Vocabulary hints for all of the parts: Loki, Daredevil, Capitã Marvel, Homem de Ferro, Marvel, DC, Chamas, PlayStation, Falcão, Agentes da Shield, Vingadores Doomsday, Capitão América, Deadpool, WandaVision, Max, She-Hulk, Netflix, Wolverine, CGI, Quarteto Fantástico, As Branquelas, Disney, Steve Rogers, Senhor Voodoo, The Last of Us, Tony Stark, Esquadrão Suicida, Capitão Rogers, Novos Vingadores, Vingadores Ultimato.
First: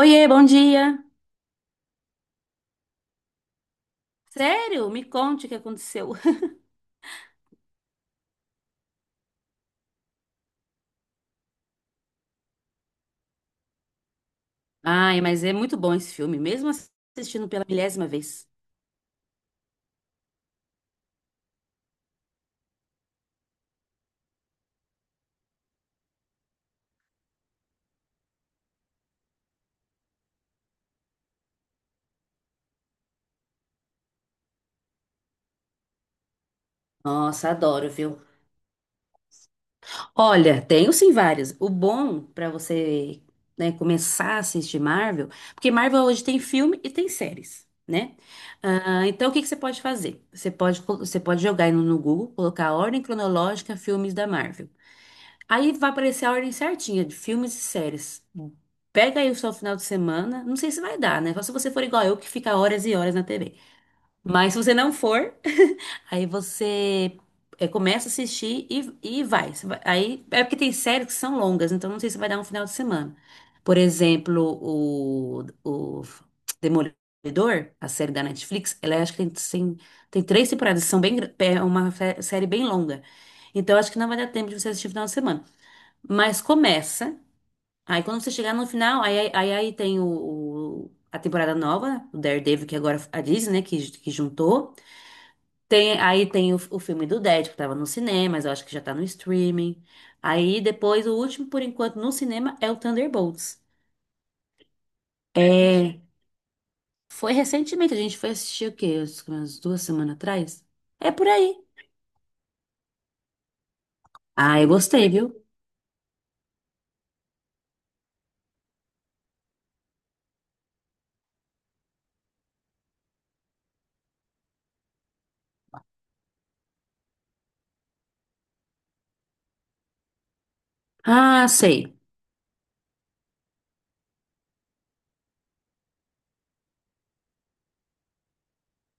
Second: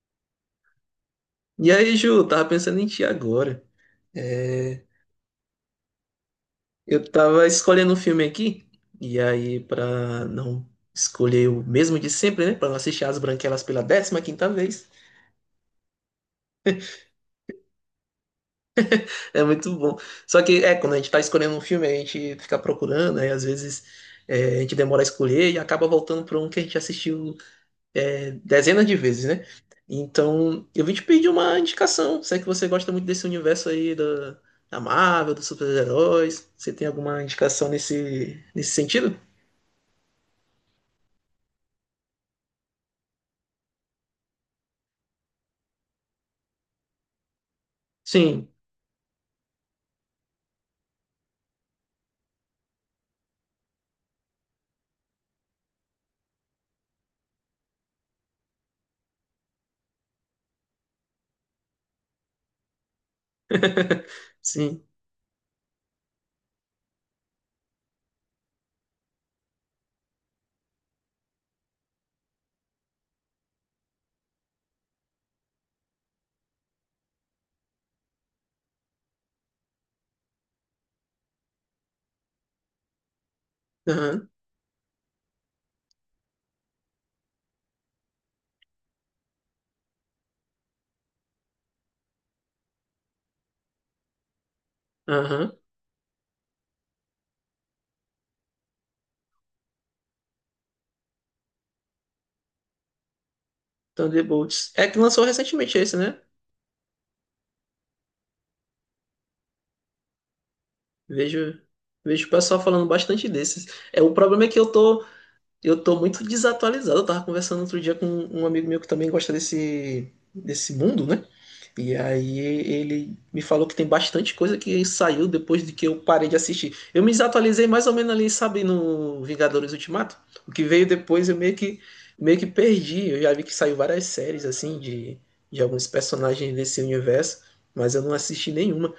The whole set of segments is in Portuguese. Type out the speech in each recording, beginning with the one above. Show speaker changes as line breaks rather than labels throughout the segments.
Oiê, bom dia.
E aí, Ju, tava pensando em ti agora. É,
Sério? Me conte o que aconteceu.
eu tava escolhendo um filme aqui, e aí, pra não escolher o mesmo de sempre, né? Pra não assistir As Branquelas pela décima quinta vez,
Ai, mas é muito bom esse filme, mesmo assim, assistindo pela milésima vez.
é muito bom. Só que, quando a gente tá escolhendo um filme, a gente fica procurando, aí às vezes a gente demora a escolher e acaba voltando pra um que a gente assistiu dezenas de vezes, né? Então, eu vim te pedir uma indicação. Se é que você gosta muito desse universo aí da Marvel, dos super-heróis, você tem alguma
Nossa,
indicação
adoro, viu?
nesse sentido?
Olha, tenho sim vários. O bom pra você, né, começar a assistir Marvel, porque Marvel hoje tem filme e tem séries, né?
Sim.
Ah, então o que que você pode fazer? Você pode, você pode jogar aí no Google, colocar a ordem cronológica filmes da Marvel. Aí vai aparecer a ordem certinha de filmes e séries. Pega aí o seu final de semana. Não sei se vai dar, né? Só se você for igual eu, que fica horas e horas na TV. Mas se você
Sim.
não for, aí você começa a assistir e vai. Aí é porque tem séries que são longas, então não sei se vai dar um final de semana. Por exemplo, o Demolidor, a série da Netflix, ela é, acho que tem três temporadas, são bem, é uma série bem longa. Então acho que não vai dar
Aham.
tempo de você assistir no final de semana. Mas começa. Aí quando você chegar no final, aí tem a temporada nova, o Daredevil, que agora a Disney, né, que juntou.
Aham.
Tem, aí tem o filme do Dead, que tava no cinema, mas eu acho que já tá no streaming. Aí depois, o último, por enquanto, no cinema é o Thunderbolts.
Thunderbolts. É que lançou recentemente esse,
É,
né?
foi recentemente, a gente foi assistir o quê? Umas duas semanas atrás? É por
Vejo,
aí.
vejo o pessoal falando bastante desses. É, o problema é que
Ah, eu gostei, viu?
eu tô muito desatualizado. Eu tava conversando outro dia com um amigo meu que também gosta desse mundo, né? E aí ele me falou que tem bastante coisa que saiu depois de que eu parei de assistir. Eu me desatualizei mais ou menos ali, sabe, no Vingadores Ultimato. O que veio depois
Ah, sei.
meio que perdi. Eu já vi que saiu várias séries, assim, de alguns personagens desse universo, mas eu não assisti nenhuma.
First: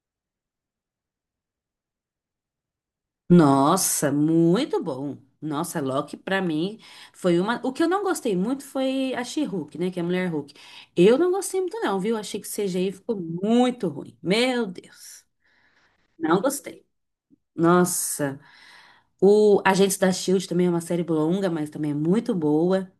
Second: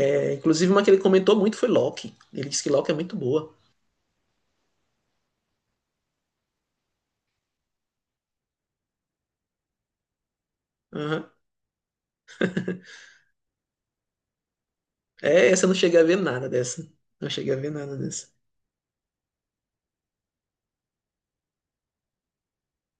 É, inclusive uma que ele comentou muito foi Loki. Ele disse que Loki é muito boa.
Nossa, muito bom. Nossa, Loki pra mim foi uma. O que eu não gostei muito foi a She-Hulk, né? Que é a mulher Hulk. Eu
Aham.
não gostei muito, não, viu? Achei que o CGI ficou muito ruim. Meu Deus.
É, essa eu não cheguei a ver
Não
nada
gostei.
dessa. Não cheguei a ver nada dessa.
Nossa. O Agentes da Shield também é uma série longa, mas também é muito boa.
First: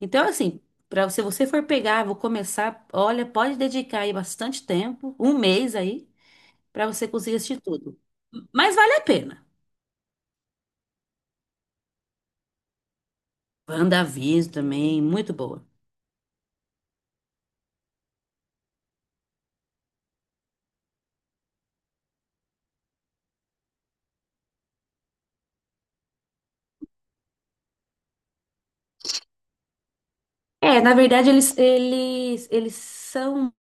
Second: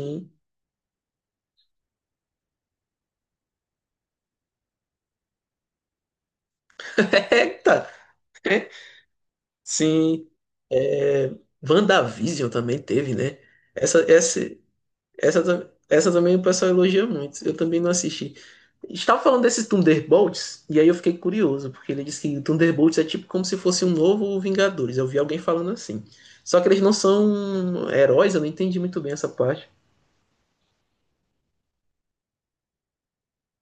Então, assim, pra, se você for pegar, vou começar. Olha, pode dedicar aí bastante tempo, um mês aí, pra você conseguir assistir
Eita!
tudo.
É.
Mas vale a pena.
Sim. É, WandaVision também teve, né? Essa, essa,
WandaVision também, muito
essa,
boa.
tam- essa também o pessoal elogia muito. Eu também não assisti. Estava falando desses Thunderbolts, e aí eu fiquei curioso, porque ele disse que Thunderbolts é tipo como se fosse um novo Vingadores. Eu vi alguém falando assim. Só que eles não são heróis, eu não entendi muito bem essa parte.
É, na verdade, eles são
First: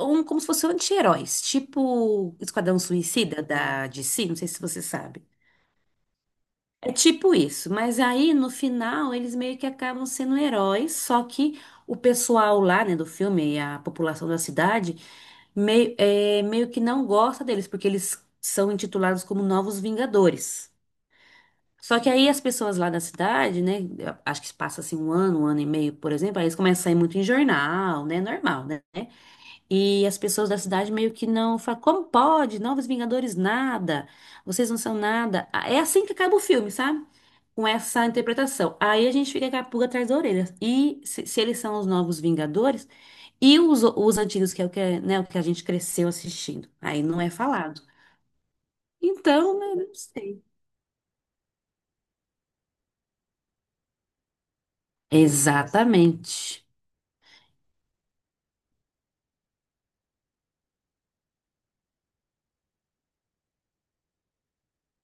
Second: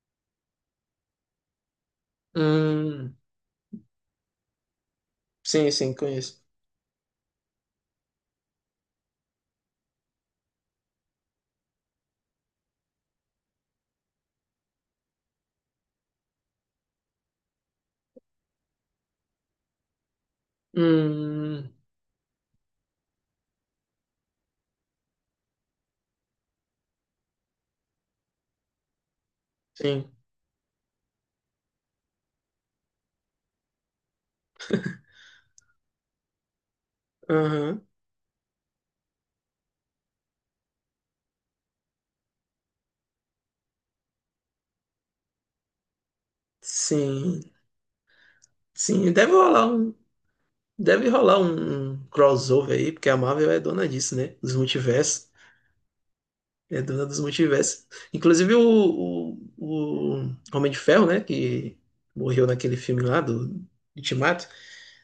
um, como se fossem anti-heróis, tipo Esquadrão
Hum,
Suicida da DC, não sei se você sabe.
sim, sim, conheço.
É tipo isso, mas aí no final eles meio que acabam sendo heróis, só que o pessoal lá, né, do filme, a população da cidade, meio que não gosta deles, porque eles são intitulados como Novos Vingadores.
Hum,
Só que aí as pessoas lá da cidade, né, acho que passa assim um ano e meio, por exemplo, aí eles começam a sair muito em jornal, né, normal, né? E
sim.
as pessoas da cidade meio que não falam, como pode? Novos Vingadores, nada. Vocês não são nada. Ah, é assim que acaba o filme, sabe? Com
Aham.
essa interpretação. Aí a gente fica com a pulga atrás da orelha. E se eles são os novos Vingadores, e os antigos, que é o que, é, né, o que a gente cresceu assistindo. Aí não é
Sim.
falado.
Sim, deve
Então,
rolar
né,
um
não sei.
Deve rolar um crossover aí, porque a Marvel é dona disso, né? Dos multiversos.
Exatamente.
É dona dos multiversos. Inclusive o Homem de Ferro, né? Que morreu naquele filme lá do Ultimato.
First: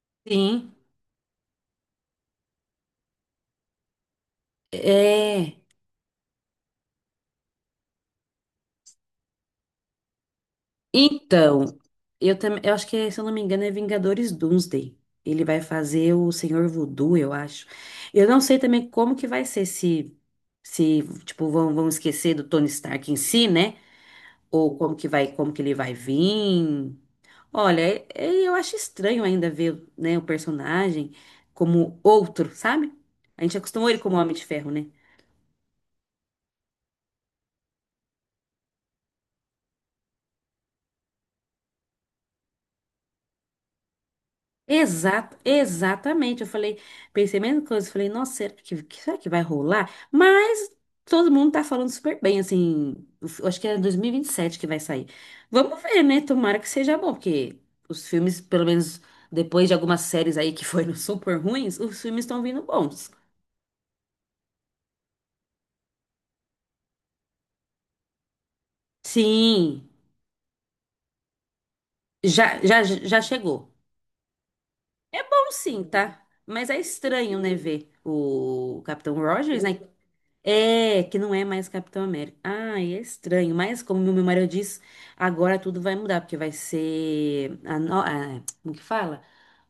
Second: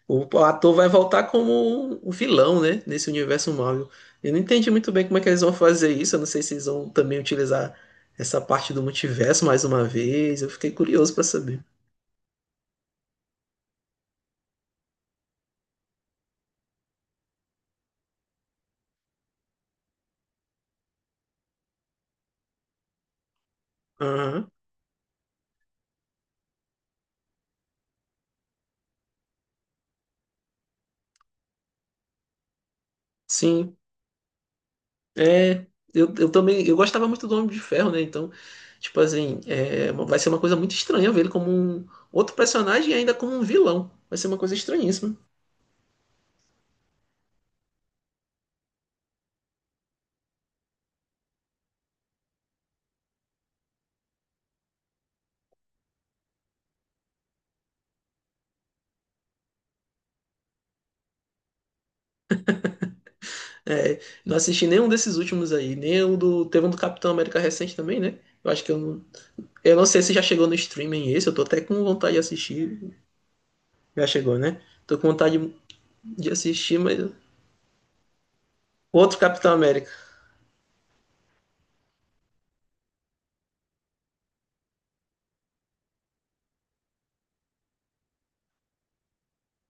O
Sim.
ator vai voltar como um vilão, né? Nesse universo Marvel. Eu não entendi muito bem como é que eles vão
É.
fazer isso. Eu não sei se eles vão também utilizar essa parte do multiverso mais uma vez. Eu fiquei curioso pra saber.
Então, eu também, eu acho que, é, se eu não me engano, é Vingadores Doomsday. Ele vai fazer o Senhor Voodoo, eu acho. Eu não sei também como que vai ser se tipo vão esquecer do Tony Stark em si, né?
Aham.
Ou como que vai, como que ele vai vir. Olha, eu acho estranho ainda ver, né, o personagem como outro, sabe? A gente
Sim.
acostumou ele como Homem de Ferro, né?
É, eu também, eu gostava muito do Homem de Ferro, né? Então, tipo assim, é, vai ser uma coisa muito estranha ver ele como um outro personagem e ainda como um vilão. Vai ser uma coisa estranhíssima.
Exato, exatamente. Eu falei, pensei a mesma coisa. Eu Falei, nossa, será será que vai rolar? Mas todo mundo tá falando super bem, assim. Eu Acho que é dois mil e vinte e sete que vai sair. Vamos ver, né? Tomara que seja bom, porque os filmes, pelo menos depois de algumas séries aí que foram super ruins, os filmes estão vindo bons.
É, não assisti nenhum desses últimos aí, nem o do, teve um do Capitão América recente também, né? Eu acho que eu não
Sim,
sei se já chegou no streaming esse, eu tô até com vontade de assistir.
já chegou.
Já chegou, né? Tô com
É
vontade
bom sim, tá?
de
Mas
assistir,
é
mas
estranho, né, ver o Capitão
outro Capitão
Rogers, né?
América.
É, que não é mais Capitão América. Ah, é estranho. Mas, como meu marido diz, agora tudo vai mudar, porque vai ser a no... a- como que fala?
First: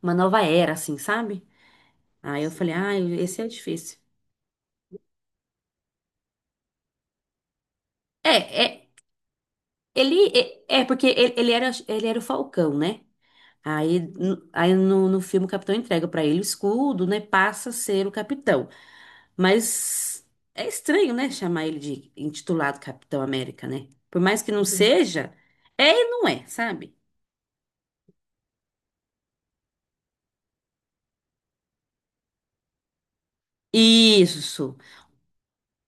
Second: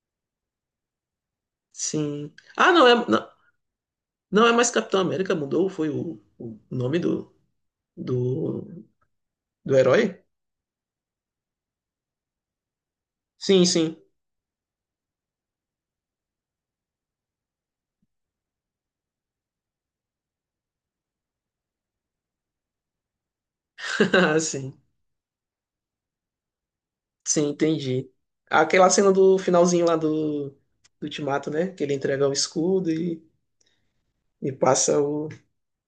Uma nova era, assim, sabe?
Sim.
Aí eu
Ah,
falei,
não
ah,
é, não,
esse é difícil.
não é mais Capitão América, mudou, foi o nome do
É, é,
do Do herói?
ele é porque ele, ele era o Falcão, né?
Sim, sim.
Aí, no, no filme o Capitão entrega pra ele o escudo, né? Passa a ser o Capitão. Mas é estranho, né? Chamar ele de intitulado Capitão América, né? Por mais que não
Sim,
Sim. seja, é e não é, sabe?
sim, entendi. Aquela cena do finalzinho lá do Ultimato, né? Que ele entrega o escudo e
Isso.
passa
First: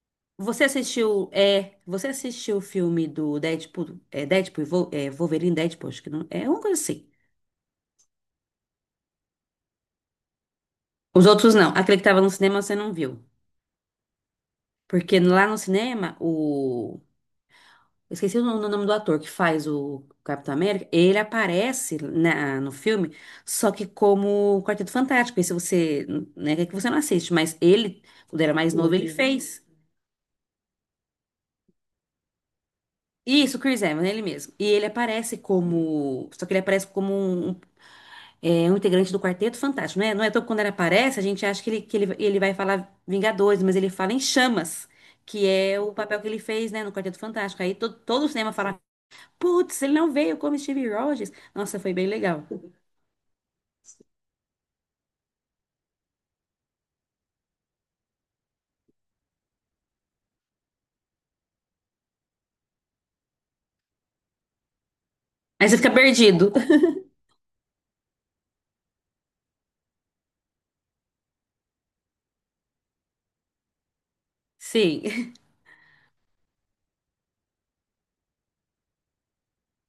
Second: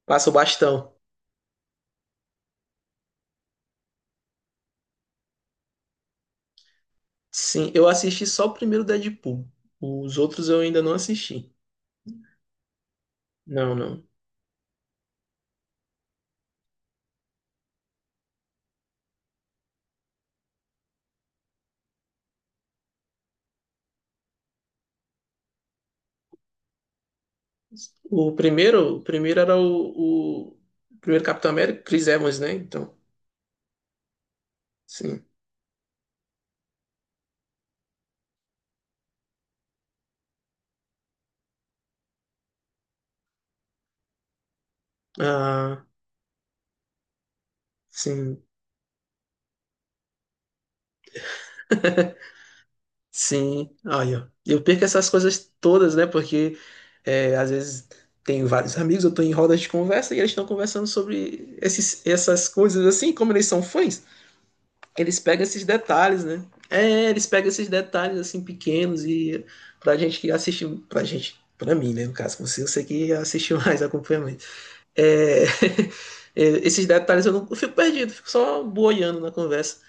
passa o
Você
bastão.
assistiu, é, você assistiu o filme do Deadpool, é, Deadpool, e Wolverine Deadpool, acho que não, é uma coisa assim.
Sim, eu assisti só o primeiro Deadpool. Os outros eu ainda não
Os
assisti.
outros não. Aquele que tava no cinema você não viu.
Não, não.
Porque lá no cinema, eu esqueci o no- o nome do ator que faz o Capitão América. Ele aparece no filme, só que como o Quarteto Fantástico. Esse você, né, que você não assiste, mas ele, quando era mais novo,
O
ele Chris
primeiro era
fez.
o primeiro Capitão América, Chris Evans, né? Então,
Isso, o Chris Evans, ele mesmo. E ele
sim.
aparece como. Só que ele aparece como um, um integrante do Quarteto Fantástico, né? Não é todo quando ele aparece, a gente acha que ele, ele vai falar Vingadores, mas ele fala em Chamas, que é
Ah,
o papel que ele fez, né, no Quarteto Fantástico. Aí todo o
sim.
cinema fala Putz, ele não veio como Steve Rogers. Nossa, foi bem legal.
Sim, olha, eu perco essas coisas todas, né? Porque é, às vezes tenho vários amigos, eu tô em rodas de conversa e eles estão conversando sobre essas coisas assim, como eles são fãs, eles pegam esses
Aí você fica
detalhes, né?
perdido.
É, eles pegam esses detalhes assim pequenos e pra gente que assiste, pra mim, né? No caso, você, eu sei que assistiu mais acompanhamento.
Sim.
É, é, esses detalhes eu não eu fico perdido, fico só boiando na conversa.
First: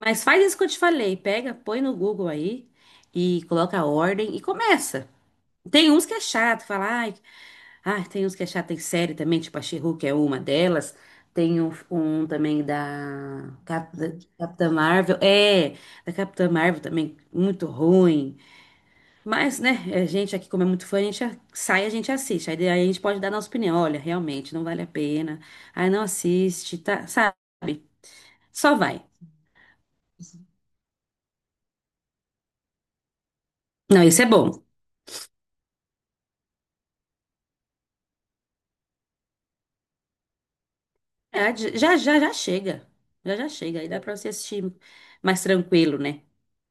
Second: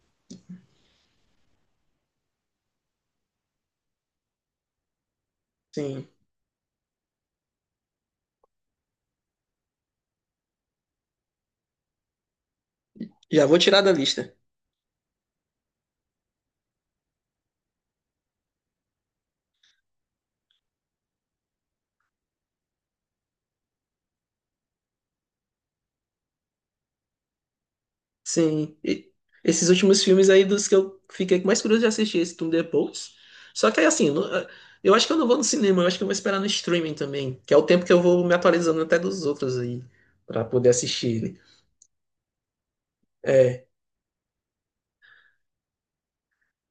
Mas faz isso que eu te falei. Pega, põe no Google aí e coloca a ordem e começa. Tem uns
Sim,
que é chato, fala, tem uns que é chato, tem série também, tipo a She-Hulk é uma delas. Tem um também
já
da,
vou tirar da
Da
lista.
Capitã Marvel. É, da Capitã Marvel também, muito ruim. Mas, né, é, a gente aqui, como é muito fã, a gente sai, a gente assiste. Aí, daí a gente pode dar nossa opinião. Olha, realmente, não vale a pena. Aí não assiste, tá? Sabe? Só
Sim.
vai.
E esses últimos filmes aí dos que eu fiquei com mais curioso de assistir esse Tudo Depois. Só que aí,
Não,
assim,
isso é bom.
eu acho que eu não vou no cinema, eu acho que eu vou esperar no streaming também, que é o tempo que eu vou me atualizando até dos outros aí, pra poder assistir. Né?
É, já chega. Já
É.
chega. Aí dá pra você assistir mais tranquilo, né?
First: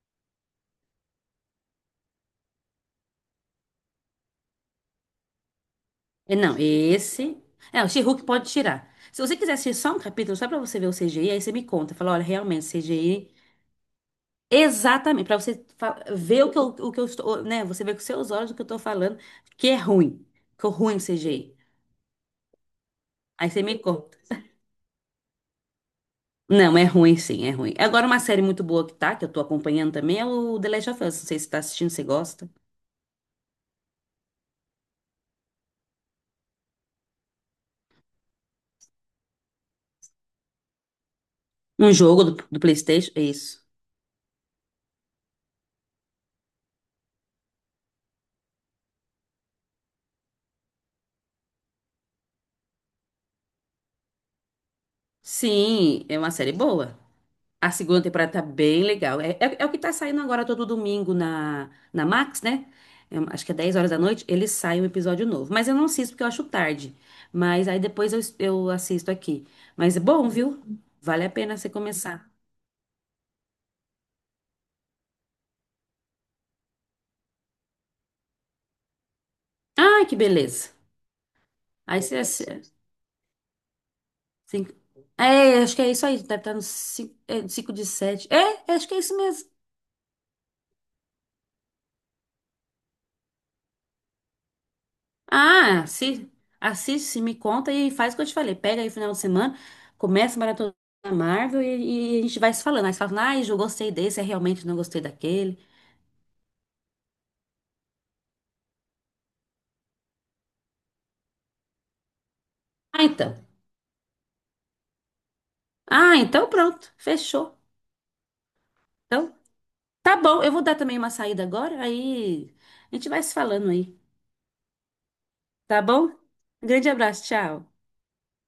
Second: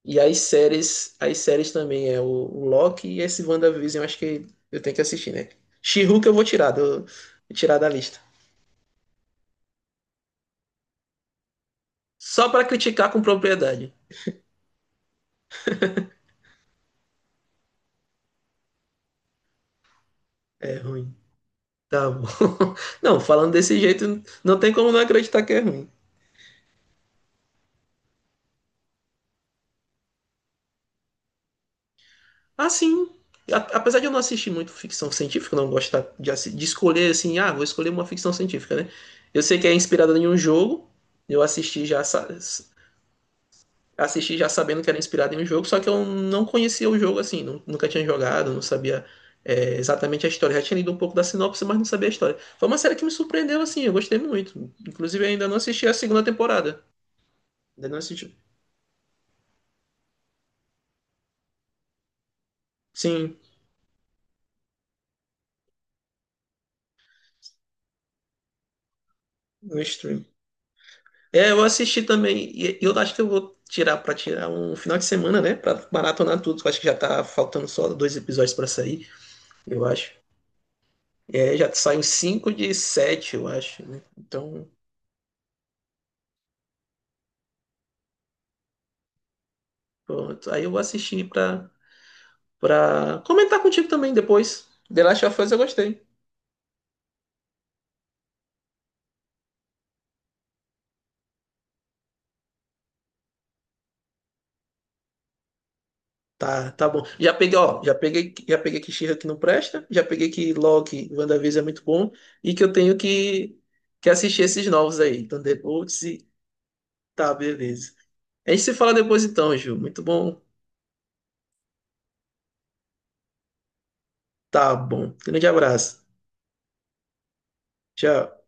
E as séries também é o Loki e esse WandaVision, eu acho que eu tenho que assistir, né? She-Hulk eu
E
vou
não,
tirar, vou
esse...
tirar
É,
da
o
lista.
She-Hulk pode tirar. Se você quiser assistir só um capítulo, só pra você ver o CGI, aí você me conta. Fala, olha,
Só pra
realmente,
criticar com
CGI
propriedade.
exatamente, para você ver o que eu estou, né? Você vê com seus olhos o que eu estou falando, que é ruim, que é
É
ruim
ruim.
CGI.
Tá bom. Não,
Aí
falando
você me
desse jeito,
conta.
não tem como não acreditar que é ruim.
Não, é ruim sim, é ruim. Agora uma série muito boa que tá, que eu tô acompanhando também, é o The Last of Us. Não sei se você tá assistindo, se você gosta.
Ah, sim. A- Apesar de eu não assistir muito ficção científica, não gosto de escolher assim, ah, vou escolher uma ficção científica, né? Eu sei que é inspirada em um jogo, eu assisti
Um
já,
jogo
sa-
do PlayStation, é isso.
assisti já sabendo que era inspirada em um jogo, só que eu não conhecia o jogo assim, nunca tinha jogado, não sabia exatamente a história. Já tinha lido um pouco da sinopse, mas não sabia a história. Foi uma série que me surpreendeu assim, eu gostei muito. Inclusive, eu ainda não assisti a
Sim, é
segunda
uma série
temporada.
boa. A
Ainda não
segunda temporada
assisti.
tá bem legal. É o que tá saindo agora todo domingo na Max, né? É,
Sim,
acho que é 10 horas da noite, ele sai um episódio novo. Mas eu não assisto porque eu acho tarde. Mas aí depois eu assisto aqui.
no
Mas é
stream.
bom, viu? Vale a
É,
pena
eu
você
assisti
começar.
também. E eu acho que eu vou tirar pra tirar um final de semana, né? Pra maratonar tudo. Que Eu acho que já tá faltando só dois episódios pra sair, eu
Ai,
acho.
que beleza.
É, já
Aí
saiu
você.
cinco de
Assi-
sete, eu acho, né? Então,
Cinco... É, acho que é isso aí. Deve estar no 5 é, 5 de 7 é, acho que é isso mesmo.
pronto. Aí eu vou assistir pra comentar contigo também depois. The Last of Us eu
Ah,
gostei.
assiste, me conta e faz o que eu te falei. Pega aí o final de semana, começa a maratona da Marvel e a gente vai se falando. Aí você fala, ah, eu gostei desse, eu realmente não gostei daquele.
Tá, tá bom. Já peguei, ó, já peguei que She-Hulk que não presta, já peguei que Loki, WandaVision é muito bom e que eu tenho
Ah, então.
que assistir esses novos aí. Então Thunderbolts
Ah,
e
então pronto,
tá,
fechou.
beleza. A gente se fala depois
Então,
então, Ju. Muito
tá
bom.
bom, eu vou dar também uma saída agora, aí a gente vai se falando aí,
Tá bom. Grande
tá
abraço.
bom? Grande abraço, tchau.
Tchau.